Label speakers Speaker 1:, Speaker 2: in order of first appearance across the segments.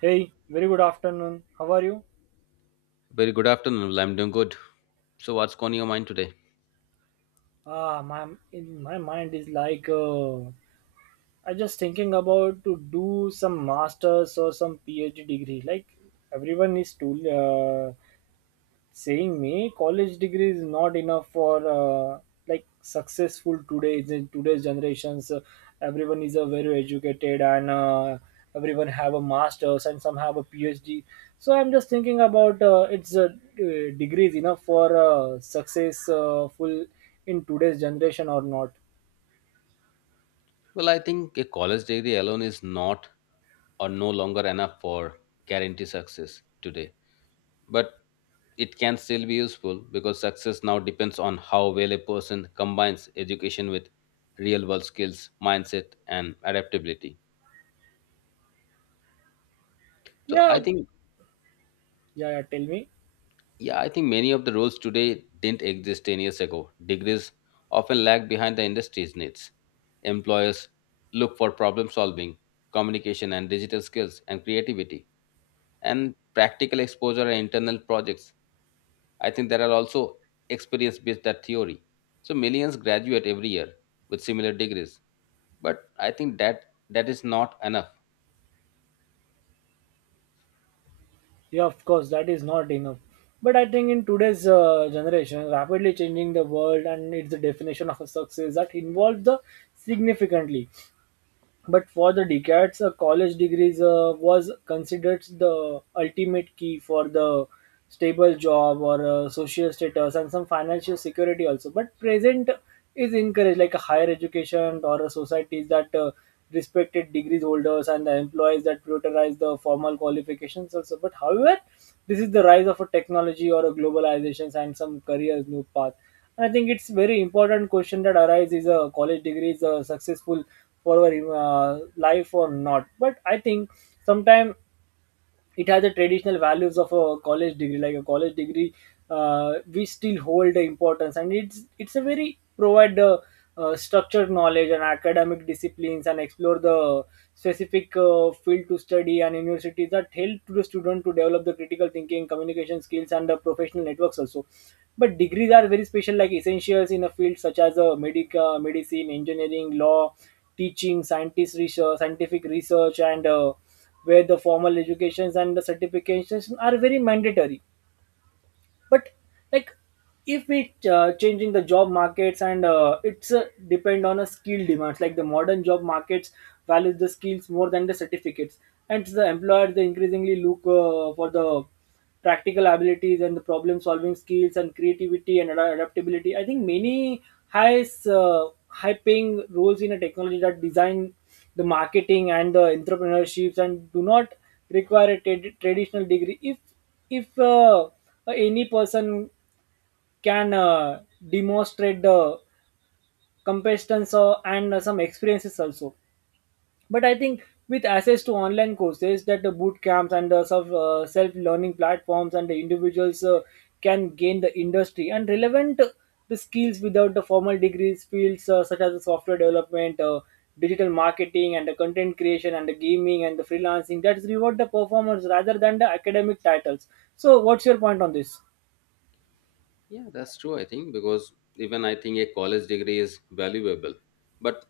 Speaker 1: Hey, very good afternoon. How are you?
Speaker 2: Very good afternoon. Well, I'm doing good. So, what's on your mind today?
Speaker 1: My in my mind is like I just thinking about to do some masters or some PhD degree. Like everyone is tool saying me college degree is not enough for like successful today in today's generations. Everyone is a very educated and everyone have a masters and some have a phd so I'm just thinking about it's a degree is enough for successful in today's generation or not.
Speaker 2: Well, I think a college degree alone is not or no longer enough for guarantee success today. But it can still be useful because success now depends on how well a person combines education with real world skills, mindset, and adaptability. So,
Speaker 1: Yeah.
Speaker 2: I think
Speaker 1: Yeah, yeah, tell me.
Speaker 2: yeah, I think many of the roles today didn't exist 10 years ago. Degrees often lag behind the industry's needs. Employers look for problem solving, communication and digital skills and creativity and practical exposure and internal projects. I think there are also experience based that theory. So millions graduate every year with similar degrees. But I think that is not enough.
Speaker 1: Yeah, of course, that is not enough. But I think in today's generation, rapidly changing the world and its definition of a success that involves the significantly. But for the decades, a college degree was considered the ultimate key for the stable job or social status and some financial security also. But present is encouraged like a higher education or a societies that respected degrees holders and the employees that prioritize the formal qualifications also. But however, this is the rise of a technology or a globalizations and some careers new path. I think it's very important question that arises: is a college degree is a successful for our life or not? But I think sometimes it has the traditional values of a college degree like a college degree we still hold the importance and it's a very provide structured knowledge and academic disciplines and explore the specific field to study and universities that help to the student to develop the critical thinking communication skills and the professional networks also, but degrees are very special like essentials in a field such as medica medicine engineering law teaching scientist research scientific research and where the formal educations and the certifications are very mandatory. But like if we changing the job markets and it's depend on a skill demands like the modern job markets values the skills more than the certificates and the employers they increasingly look for the practical abilities and the problem solving skills and creativity and adaptability. I think many high high paying roles in a technology that design the marketing and the entrepreneurships and do not require a traditional degree if if any person can demonstrate the competence and some experiences also. But I think with access to online courses that the boot camps and some self learning platforms and the individuals can gain the industry and relevant the skills without the formal degrees fields such as the software development digital marketing and the content creation and the gaming and the freelancing that reward the performers rather than the academic titles. So what's your point on this?
Speaker 2: Yeah, that's true, I think, because even I think a college degree is valuable, but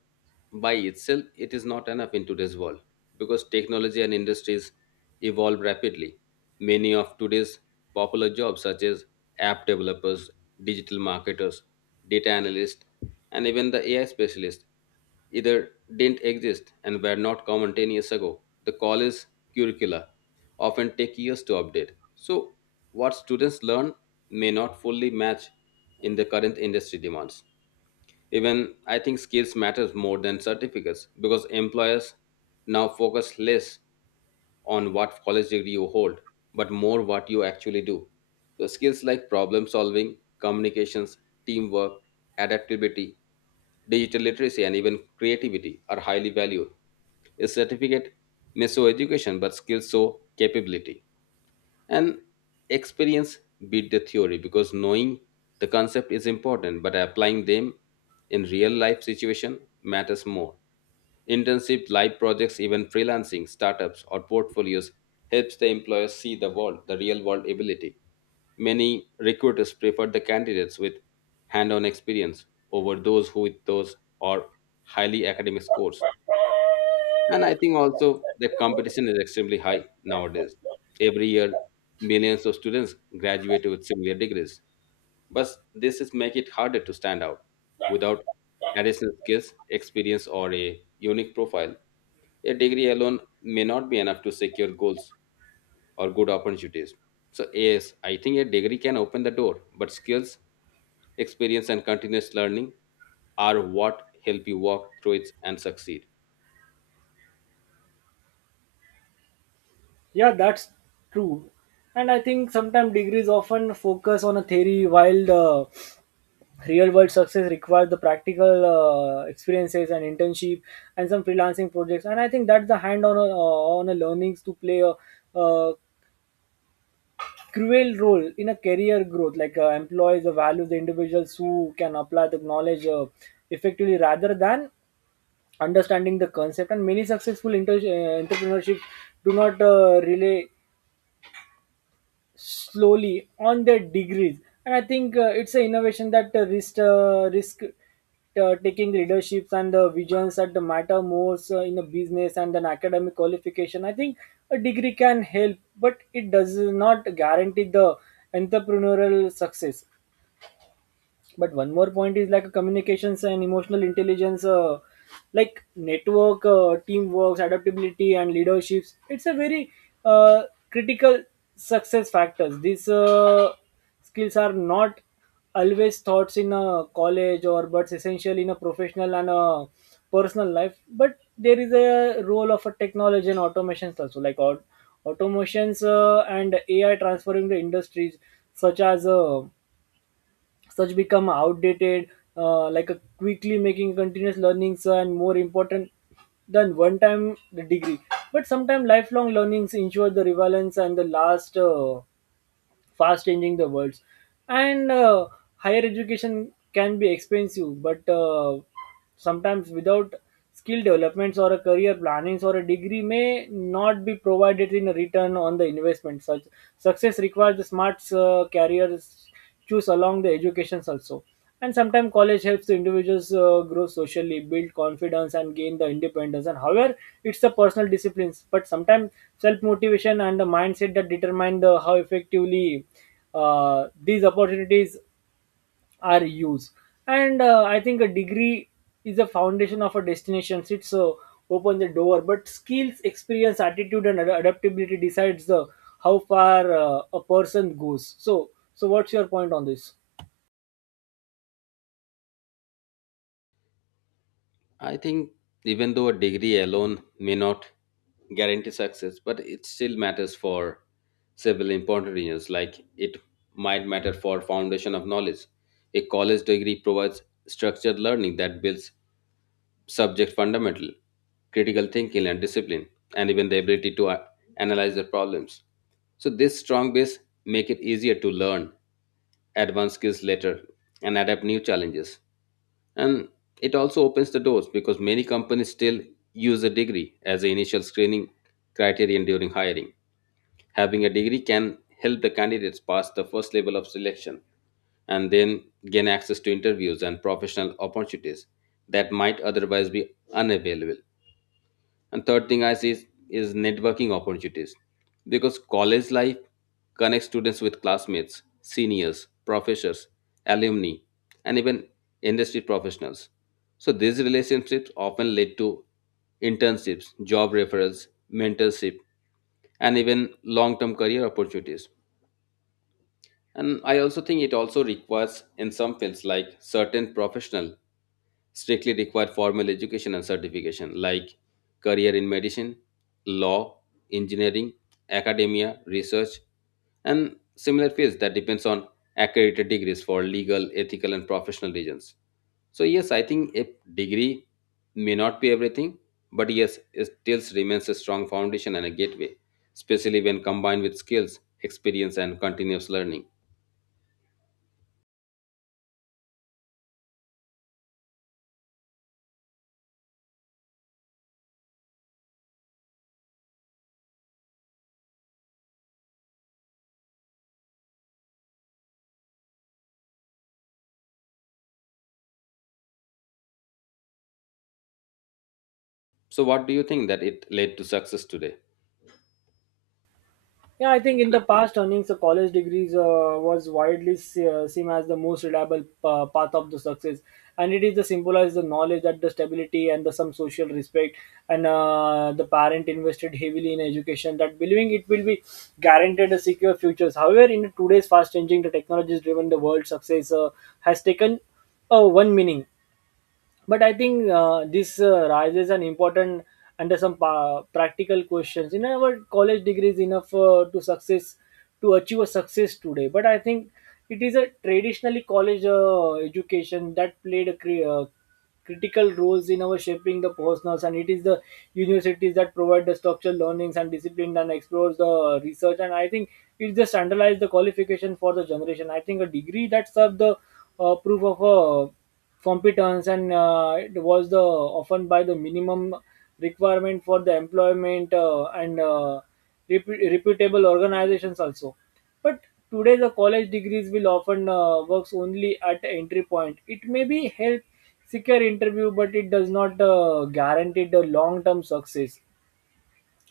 Speaker 2: by itself, it is not enough in today's world because technology and industries evolve rapidly. Many of today's popular jobs such as app developers, digital marketers, data analysts, and even the AI specialist either didn't exist and were not common 10 years ago. The college curricula often take years to update. So, what students learn may not fully match in the current industry demands. Even I think skills matters more than certificates because employers now focus less on what college degree you hold, but more what you actually do. So, skills like problem solving, communications, teamwork, adaptability, digital literacy, and even creativity are highly valued. A certificate may show education, but skills show capability. And experience beat the theory because knowing the concept is important, but applying them in real life situation matters more. Internship, live projects, even freelancing, startups, or portfolios helps the employers see the real world ability. Many recruiters prefer the candidates with hand on experience over those who with those or highly academic scores. And I think also the competition is extremely high nowadays. Every year, millions of students graduate with similar degrees but this is make it harder to stand out without additional skills experience or a unique profile. A degree alone may not be enough to secure goals or good opportunities. So yes, I think a degree can open the door, but skills, experience and continuous learning are what help you walk through it and succeed.
Speaker 1: Yeah, that's true. And I think sometimes degrees often focus on a theory while the real world success requires the practical experiences and internship and some freelancing projects. And I think that's the hand on a learnings to play a cruel role in a career growth. Like employees value the individuals who can apply the knowledge effectively rather than understanding the concept. And many successful entrepreneurship do not relay slowly on their degrees. And I think it's an innovation that risk taking leaderships and the visions that matter more in a business and an academic qualification. I think a degree can help but it does not guarantee the entrepreneurial success. But one more point is like communications and emotional intelligence like network teamwork adaptability and leaderships, it's a very uh, critical success factors. These skills are not always taught in a college or but essential in a professional and a personal life. But there is a role of a technology and automations also like automations and ai transferring the industries such as such become outdated like a quickly making continuous learnings and more important than one time the degree. But sometimes lifelong learnings ensure the relevance and the last fast changing the worlds and higher education can be expensive but sometimes without skill developments or a career plannings or a degree may not be provided in a return on the investment such success requires the smart careers choose along the educations also. And sometimes college helps the individuals grow socially build confidence and gain the independence and however it's the personal disciplines but sometimes self-motivation and the mindset that determine the how effectively these opportunities are used. And I think a degree is the foundation of a destination, it's opens the door but skills experience attitude and adaptability decides the how far a person goes. So what's your point on this?
Speaker 2: I think even though a degree alone may not guarantee success, but it still matters for several important reasons. Like it might matter for foundation of knowledge. A college degree provides structured learning that builds subject fundamental, critical thinking and discipline, and even the ability to analyze the problems. So this strong base make it easier to learn advanced skills later and adapt new challenges. And it also opens the doors because many companies still use a degree as the initial screening criterion during hiring. Having a degree can help the candidates pass the first level of selection and then gain access to interviews and professional opportunities that might otherwise be unavailable. And third thing I see is networking opportunities. Because college life connects students with classmates, seniors, professors, alumni, and even industry professionals. So these relationships often lead to internships, job referrals, mentorship, and even long-term career opportunities. And I also think it also requires in some fields like certain professional strictly require formal education and certification like career in medicine, law, engineering, academia, research, and similar fields that depends on accredited degrees for legal, ethical, and professional reasons. So yes, I think a degree may not be everything, but yes, it still remains a strong foundation and a gateway, especially when combined with skills, experience, and continuous learning. So what do you think that it led to success today?
Speaker 1: Yeah, I think in the past, earnings a college degrees was widely seen as the most reliable path of the success, and it is the symbolized the knowledge that the stability and the some social respect, and the parent invested heavily in education that believing it will be guaranteed a secure futures. However, in today's fast changing, the technologies driven the world, success has taken one meaning. But I think this raises an important under some practical questions in our college degree is enough to success to achieve a success today. But I think it is a traditionally college education that played a critical roles in our shaping the personals and it is the universities that provide the structural learnings and discipline and explores the research and I think it just underlies the qualification for the generation. I think a degree that serves the proof of a competence and it was the often by the minimum requirement for the employment and reputable organizations also. But today the college degrees will often works only at entry point, it may be help secure interview but it does not guarantee the long term success.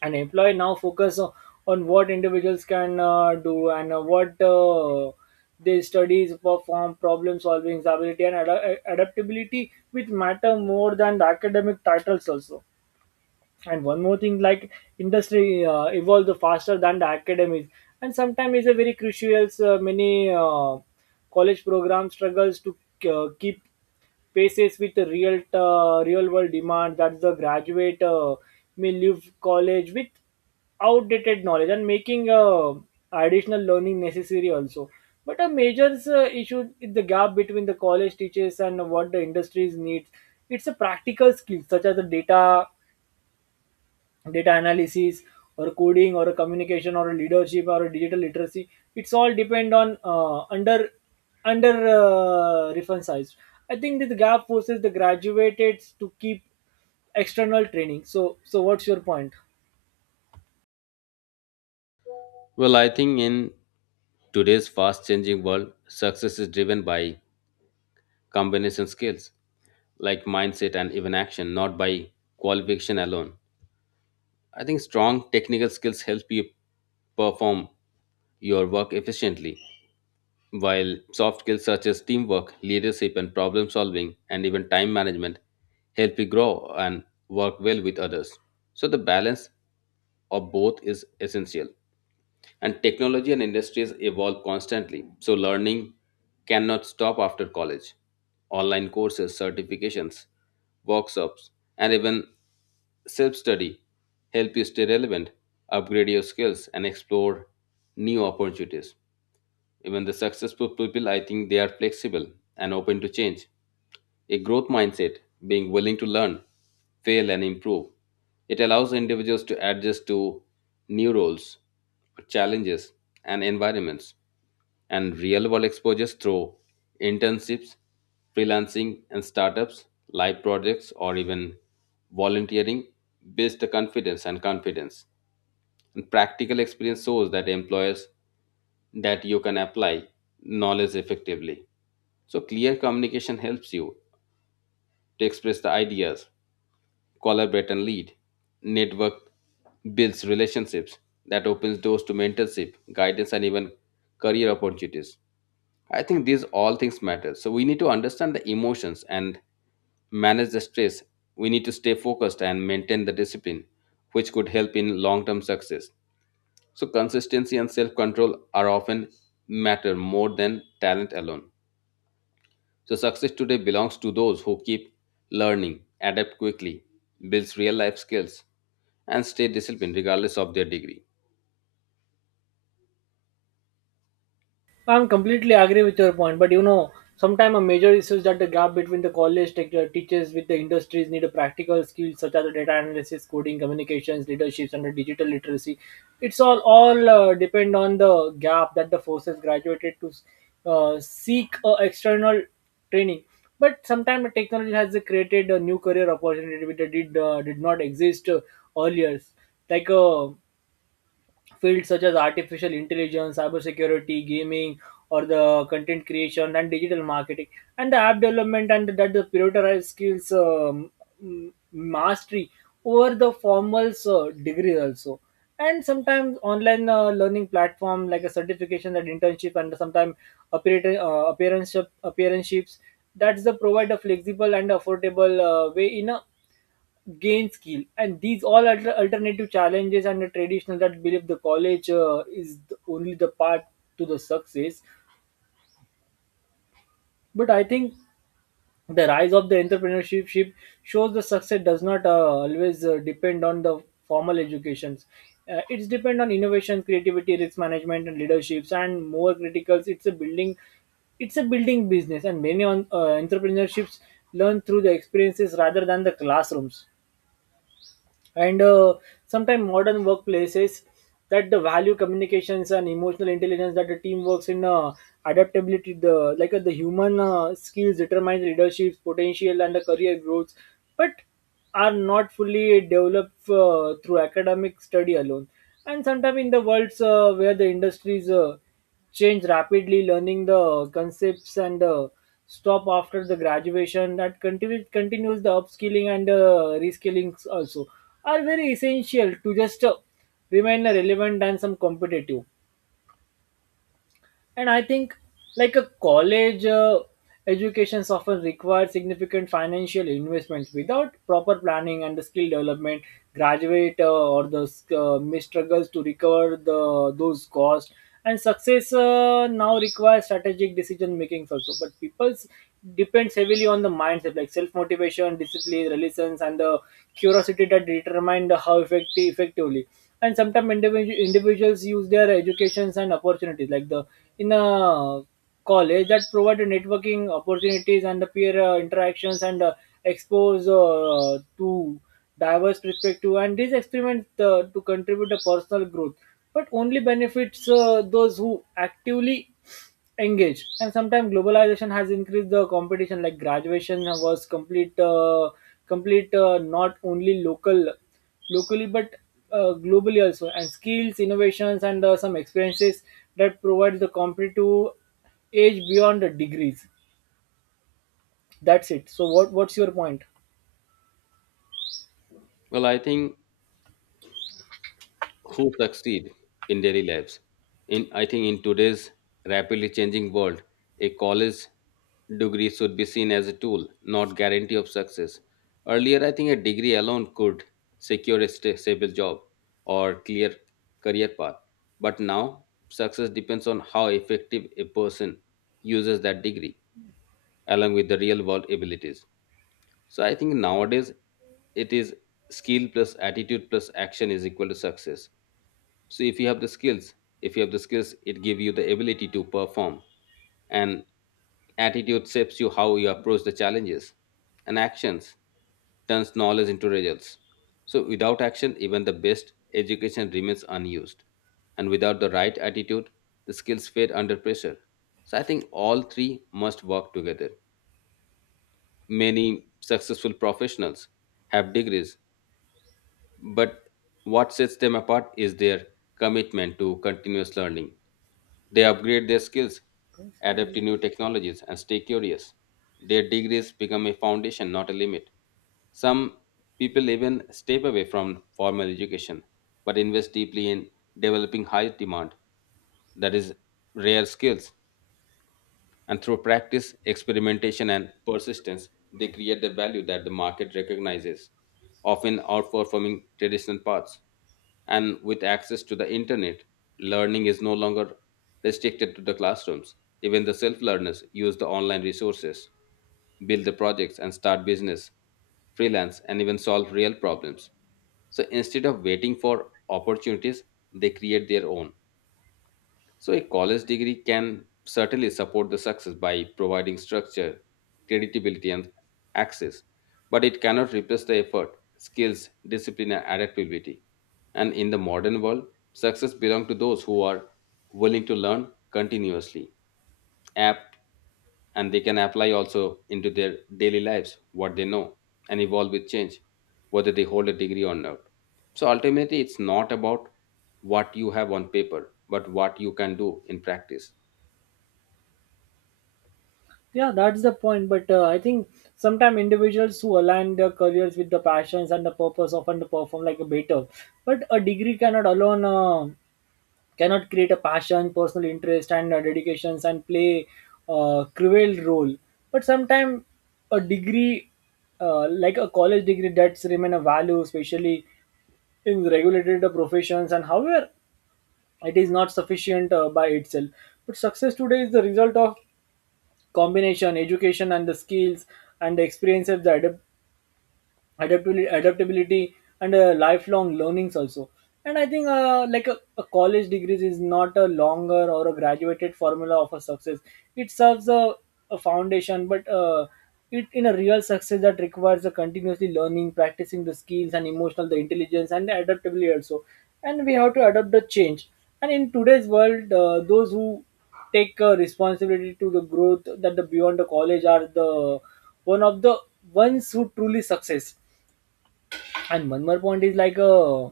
Speaker 1: An employee now focus on what individuals can do and what they studies perform problem solving ability and adaptability which matter more than the academic titles also. And one more thing like industry evolves faster than the academics and sometimes is a very crucial many college program struggles to keep paces with the real real world demand that the graduate may leave college with outdated knowledge and making additional learning necessary also. But a major issue is the gap between the college teachers and what the industries needs, it's a practical skill such as the data data analysis or coding or a communication or a leadership or a digital literacy. It's all depend on under under reference, I think that the gap forces the graduates to keep external training. So what's your point?
Speaker 2: Well, I think in today's fast changing world, success is driven by combination skills like mindset and even action, not by qualification alone. I think strong technical skills help you perform your work efficiently, while soft skills such as teamwork, leadership, and problem solving, and even time management help you grow and work well with others. So, the balance of both is essential. And technology and industries evolve constantly, so learning cannot stop after college. Online courses, certifications, workshops, and even self study help you stay relevant, upgrade your skills, and explore new opportunities. Even the successful people, I think they are flexible and open to change. A growth mindset, being willing to learn, fail, and improve. It allows individuals to adjust to new roles, challenges, and environments, and real world exposures through internships, freelancing, and startups, live projects, or even volunteering builds the confidence and confidence. And practical experience shows that employers that you can apply knowledge effectively. So, clear communication helps you to express the ideas, collaborate and lead. Network builds relationships that opens doors to mentorship, guidance, and even career opportunities. I think these all things matter. So, we need to understand the emotions and manage the stress. We need to stay focused and maintain the discipline, which could help in long term success. So consistency and self-control are often matter more than talent alone. So success today belongs to those who keep learning, adapt quickly, builds real life skills, and stay disciplined regardless of their degree.
Speaker 1: I'm completely agree with your point, but you know, sometimes a major issue is that the gap between the college teachers with the industries need a practical skills such as the data analysis, coding, communications, leaderships, and the digital literacy. It's all depend on the gap that the forces graduated to seek external training. But sometimes technology has created a new career opportunity which did not exist earlier, like. Fields such as artificial intelligence, cybersecurity, gaming, or the content creation and digital marketing, and the app development, and that the prioritized skills mastery over the formal degree also. And sometimes online learning platform like a certification, that internship, and sometimes appear- uh, appearance appearanceships. That's the provide a flexible and affordable way in a gain skill and these all alternative challenges and the traditional that believe the college is the, only the path to the success. But I think the rise of the entrepreneurship ship shows the success does not always depend on the formal educations, it's depend on innovation creativity risk management and leaderships and more criticals, it's a building business and many on, entrepreneurships learn through the experiences rather than the classrooms. And sometimes modern workplaces that the value communications and emotional intelligence that the team works in adaptability the like the human skills determine leadership's potential and the career growth, but are not fully developed through academic study alone. And sometimes in the worlds where the industries change rapidly, learning the concepts and stop after the graduation. That continues the upskilling and reskilling also are very essential to just remain relevant and some competitive. And I think like a college education often requires significant financial investments without proper planning and the skill development. Graduate or the may struggles to recover the those costs, and success now requires strategic decision making also, but people's depends heavily on the mindset like self motivation, discipline, resilience, and the curiosity that determine the how effectively and sometimes individuals use their educations and opportunities like the in a college that provide networking opportunities and the peer interactions and expose to diverse perspective, and these experiments to contribute to personal growth, but only benefits those who actively engage. And sometimes globalization has increased the competition like graduation was complete complete not only locally but globally also, and skills, innovations, and some experiences that provides the competitive edge beyond the degrees. That's it. So what's your point?
Speaker 2: Well, I think who succeed in daily lives. In I think in today's rapidly changing world, a college degree should be seen as a tool, not guarantee of success. Earlier, I think a degree alone could secure a stable job or clear career path. But now, success depends on how effective a person uses that degree along with the real world abilities. So I think nowadays it is skill plus attitude plus action is equal to success. So if you have the skills, if you have the skills, it give you the ability to perform, and attitude shapes you how you approach the challenges, and actions turns knowledge into results. So without action even the best education remains unused, and without the right attitude the skills fade under pressure. So I think all three must work together. Many successful professionals have degrees, but what sets them apart is their commitment to continuous learning. They upgrade their skills, adapt to new technologies, and stay curious. Their degrees become a foundation, not a limit. Some people even step away from formal education but invest deeply in developing high demand, that is, rare skills. And through practice, experimentation, and persistence, they create the value that the market recognizes, often outperforming traditional paths. And with access to the internet, learning is no longer restricted to the classrooms. Even the self learners use the online resources, build the projects, and start business, freelance, and even solve real problems. So instead of waiting for opportunities, they create their own. So, a college degree can certainly support the success by providing structure, credibility, and access, but it cannot replace the effort, skills, discipline, and adaptability. And in the modern world, success belongs to those who are willing to learn continuously app and they can apply also into their daily lives what they know and evolve with change whether they hold a degree or not. So ultimately it's not about what you have on paper but what you can do in practice.
Speaker 1: Yeah, that's the point. But I think sometimes individuals who align their careers with the passions and the purpose often perform like a better. But a degree cannot alone, cannot create a passion, personal interest, and dedications and play a cruel role. But sometimes a degree, like a college degree, that's remain a value, especially in regulated professions. And however, it is not sufficient by itself. But success today is the result of combination education and the skills and the experiences the adaptability, and lifelong learnings also. And I think like a college degree is not a longer or a graduated formula of a success. It serves a foundation, but it in a real success that requires a continuously learning, practicing the skills, and emotional the intelligence and the adaptability also. And we have to adapt the change. And in today's world those who take responsibility to the growth that the beyond the college are the one of the ones who truly success. And one more point is like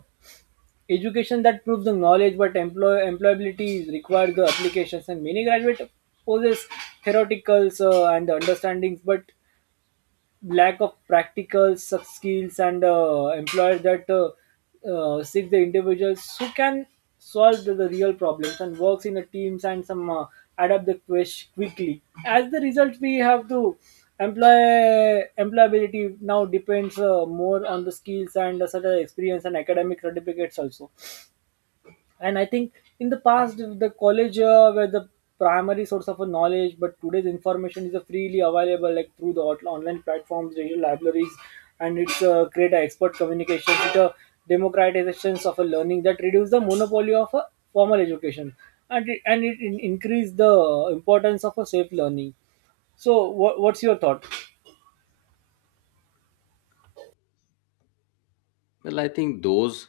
Speaker 1: education that proves the knowledge, but employability requires the applications. And many graduate possess theoreticals and the understandings, but lack of practical such skills, and employers that seek the individuals who can solve the real problems and works in the teams and some adapt the quest quickly as the result. We have to employability now depends more on the skills and such as experience and academic certificates also. And I think in the past the college were the primary source of a knowledge, but today's information is freely available like through the online platforms, digital libraries, and it's create a expert communication, it a democratizations of a learning that reduce the monopoly of a formal education. And it increase the importance of a safe learning. So, what's your thought?
Speaker 2: Well, I think those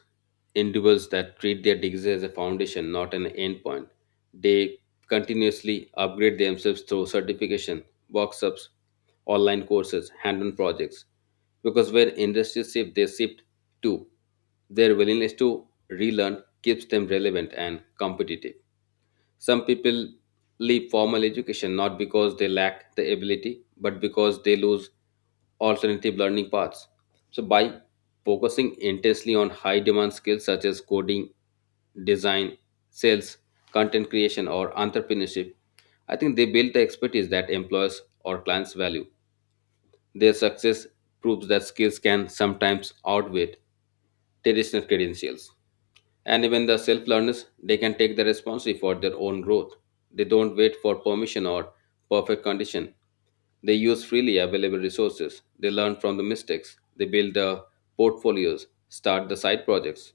Speaker 2: individuals that treat their degrees as a foundation, not an end point, they continuously upgrade themselves through certification, workshops, online courses, hand-on projects. Because where industries shift, they shift too. Their willingness to relearn keeps them relevant and competitive. Some people leave formal education not because they lack the ability, but because they lose alternative learning paths. So, by focusing intensely on high demand skills such as coding, design, sales, content creation, or entrepreneurship, I think they build the expertise that employers or clients value. Their success proves that skills can sometimes outweigh traditional credentials, and even the self learners they can take the responsibility for their own growth. They don't wait for permission or perfect condition. They use freely available resources, they learn from the mistakes, they build the portfolios, start the side projects,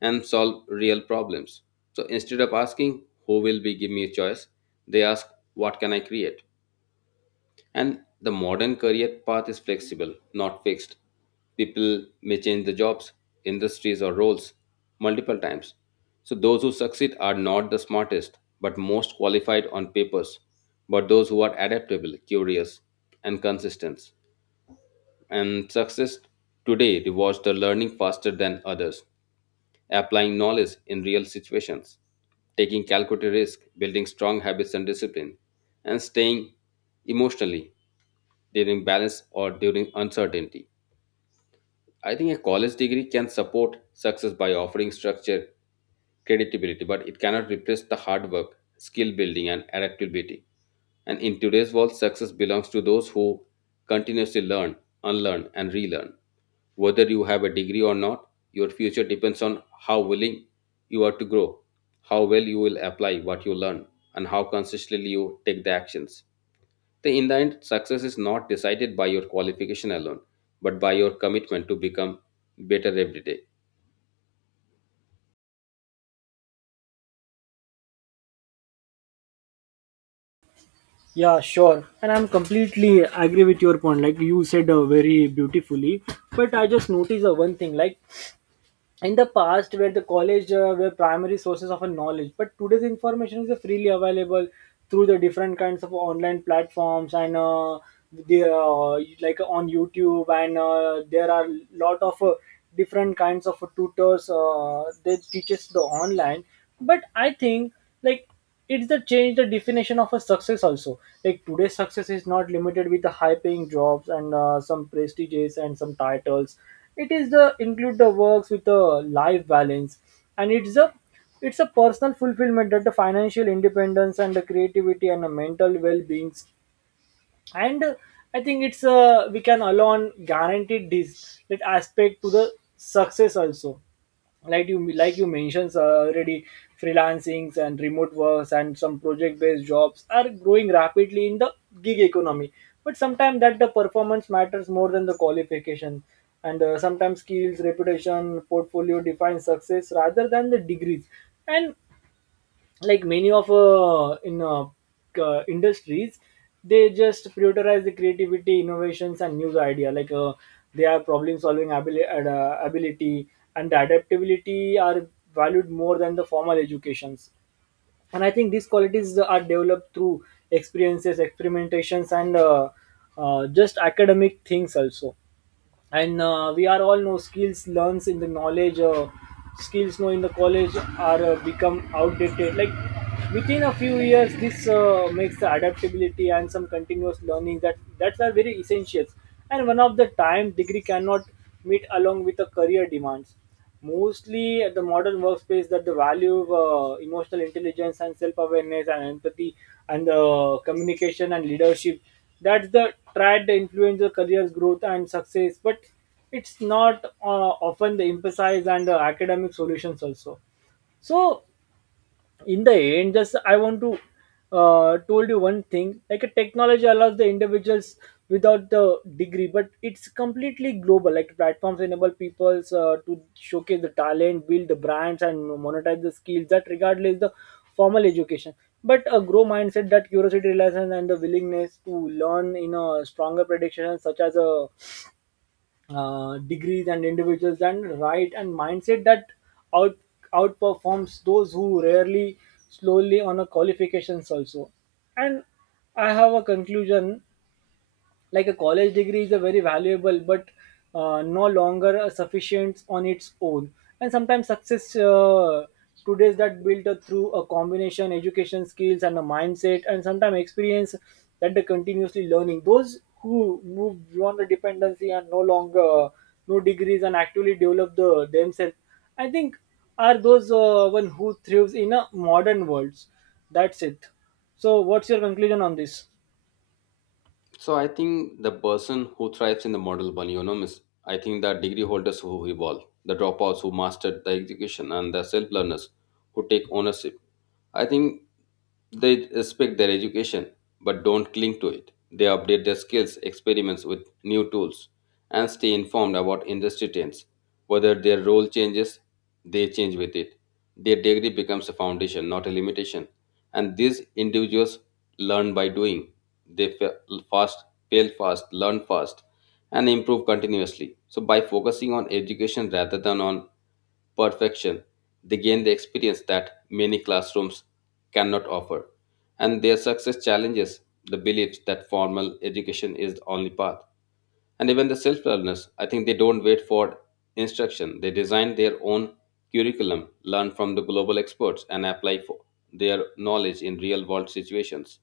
Speaker 2: and solve real problems. So instead of asking who will be give me a choice, they ask what can I create. And the modern career path is flexible, not fixed. People may change the jobs, industries, or roles multiple times. So, those who succeed are not the smartest, but most qualified on papers, but those who are adaptable, curious, and consistent. And success today rewards the learning faster than others, applying knowledge in real situations, taking calculated risk, building strong habits and discipline, and staying emotionally during balance or during uncertainty. I think a college degree can support success by offering structure, credibility, but it cannot replace the hard work, skill building, and adaptability. And in today's world, success belongs to those who continuously learn, unlearn, and relearn. Whether you have a degree or not, your future depends on how willing you are to grow, how well you will apply what you learn, and how consistently you take the actions. The, in the end, success is not decided by your qualification alone, but by your commitment to become better every day.
Speaker 1: Yeah, sure. And I'm completely agree with your point. Like you said very beautifully, but I just noticed one thing. Like in the past where the college were primary sources of a knowledge, but today's information is freely available through the different kinds of online platforms and the like on youtube and there are lot of different kinds of tutors they teaches the online. But I think like it's the change the definition of a success also, like today's success is not limited with the high paying jobs and some prestiges and some titles. It is the include the works with the life balance, and it's a, it's a personal fulfillment, that the financial independence and the creativity and the mental well-being. And I think it's we can alone guaranteed this that aspect to the success also. Like you mentioned already, freelancings and remote works and some project based jobs are growing rapidly in the gig economy, but sometimes that the performance matters more than the qualification. And sometimes skills, reputation, portfolio define success rather than the degrees. And like many of in industries, they just prioritize the creativity, innovations, and new idea, like they are problem solving ability and adaptability are valued more than the formal educations. And I think these qualities are developed through experiences, experimentations, and just academic things also. And we are all know skills learns in the knowledge skills know in the college are become outdated like within a few years. This makes the adaptability and some continuous learning that that's are very essentials. And one of the time degree cannot meet along with the career demands, mostly at the modern workspace that the value of emotional intelligence and self-awareness and empathy and communication and leadership, that's the tried influencer careers growth and success. But it's not often the emphasize and academic solutions also. So in the end just I want to told you one thing, like a technology allows the individuals without the degree, but it's completely global, like platforms enable peoples to showcase the talent, build the brands, and monetize the skills that regardless the formal education. But a grow mindset that curiosity, reliance, and the willingness to learn in a stronger prediction such as a degrees and individuals and right and mindset that out outperforms those who rarely slowly on a qualifications also. And I have a conclusion, like a college degree is a very valuable but no longer sufficient on its own. And sometimes success today is that built up through a combination education, skills, and a mindset, and sometimes experience that they continuously learning. Those who move beyond the dependency and no longer no degrees and actually develop the themselves, I think, are those one who thrives in a modern world. That's it. So what's your conclusion on this?
Speaker 2: So I think the person who thrives in the model one, miss, I think the degree holders who evolve, the dropouts who mastered the execution, and the self learners who take ownership. I think they respect their education but don't cling to it. They update their skills, experiments with new tools, and stay informed about industry trends. Whether their role changes, they change with it. Their degree becomes a foundation, not a limitation. And these individuals learn by doing. They fast, fail fast, learn fast, and improve continuously. So, by focusing on education rather than on perfection. They gain the experience that many classrooms cannot offer. And their success challenges the beliefs that formal education is the only path. And even the self learners, I think they don't wait for instruction. They design their own curriculum, learn from the global experts, and apply for their knowledge in real world situations.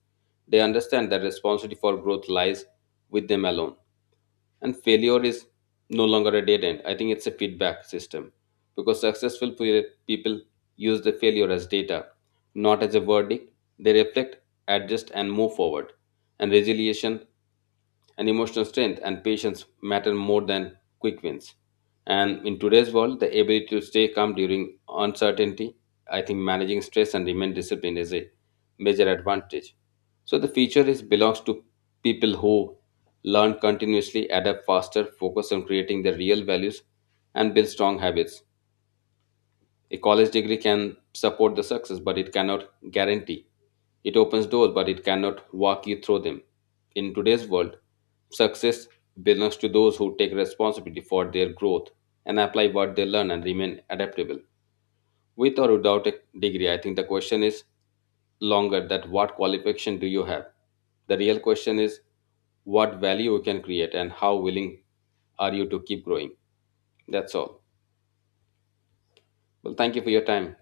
Speaker 2: They understand that responsibility for growth lies with them alone and failure is no longer a dead end. I think it's a feedback system because successful people use the failure as data, not as a verdict. They reflect, adjust and move forward. And resilience and emotional strength and patience matter more than quick wins. And in today's world, the ability to stay calm during uncertainty, I think managing stress and remain disciplined is a major advantage. So the future is belongs to people who learn continuously, adapt faster, focus on creating their real values, and build strong habits. A college degree can support the success, but it cannot guarantee. It opens doors, but it cannot walk you through them. In today's world, success belongs to those who take responsibility for their growth and apply what they learn and remain adaptable. With or without a degree, I think the question is longer that what qualification do you have? The real question is what value you can create and how willing are you to keep growing? That's all. Well, thank you for your time.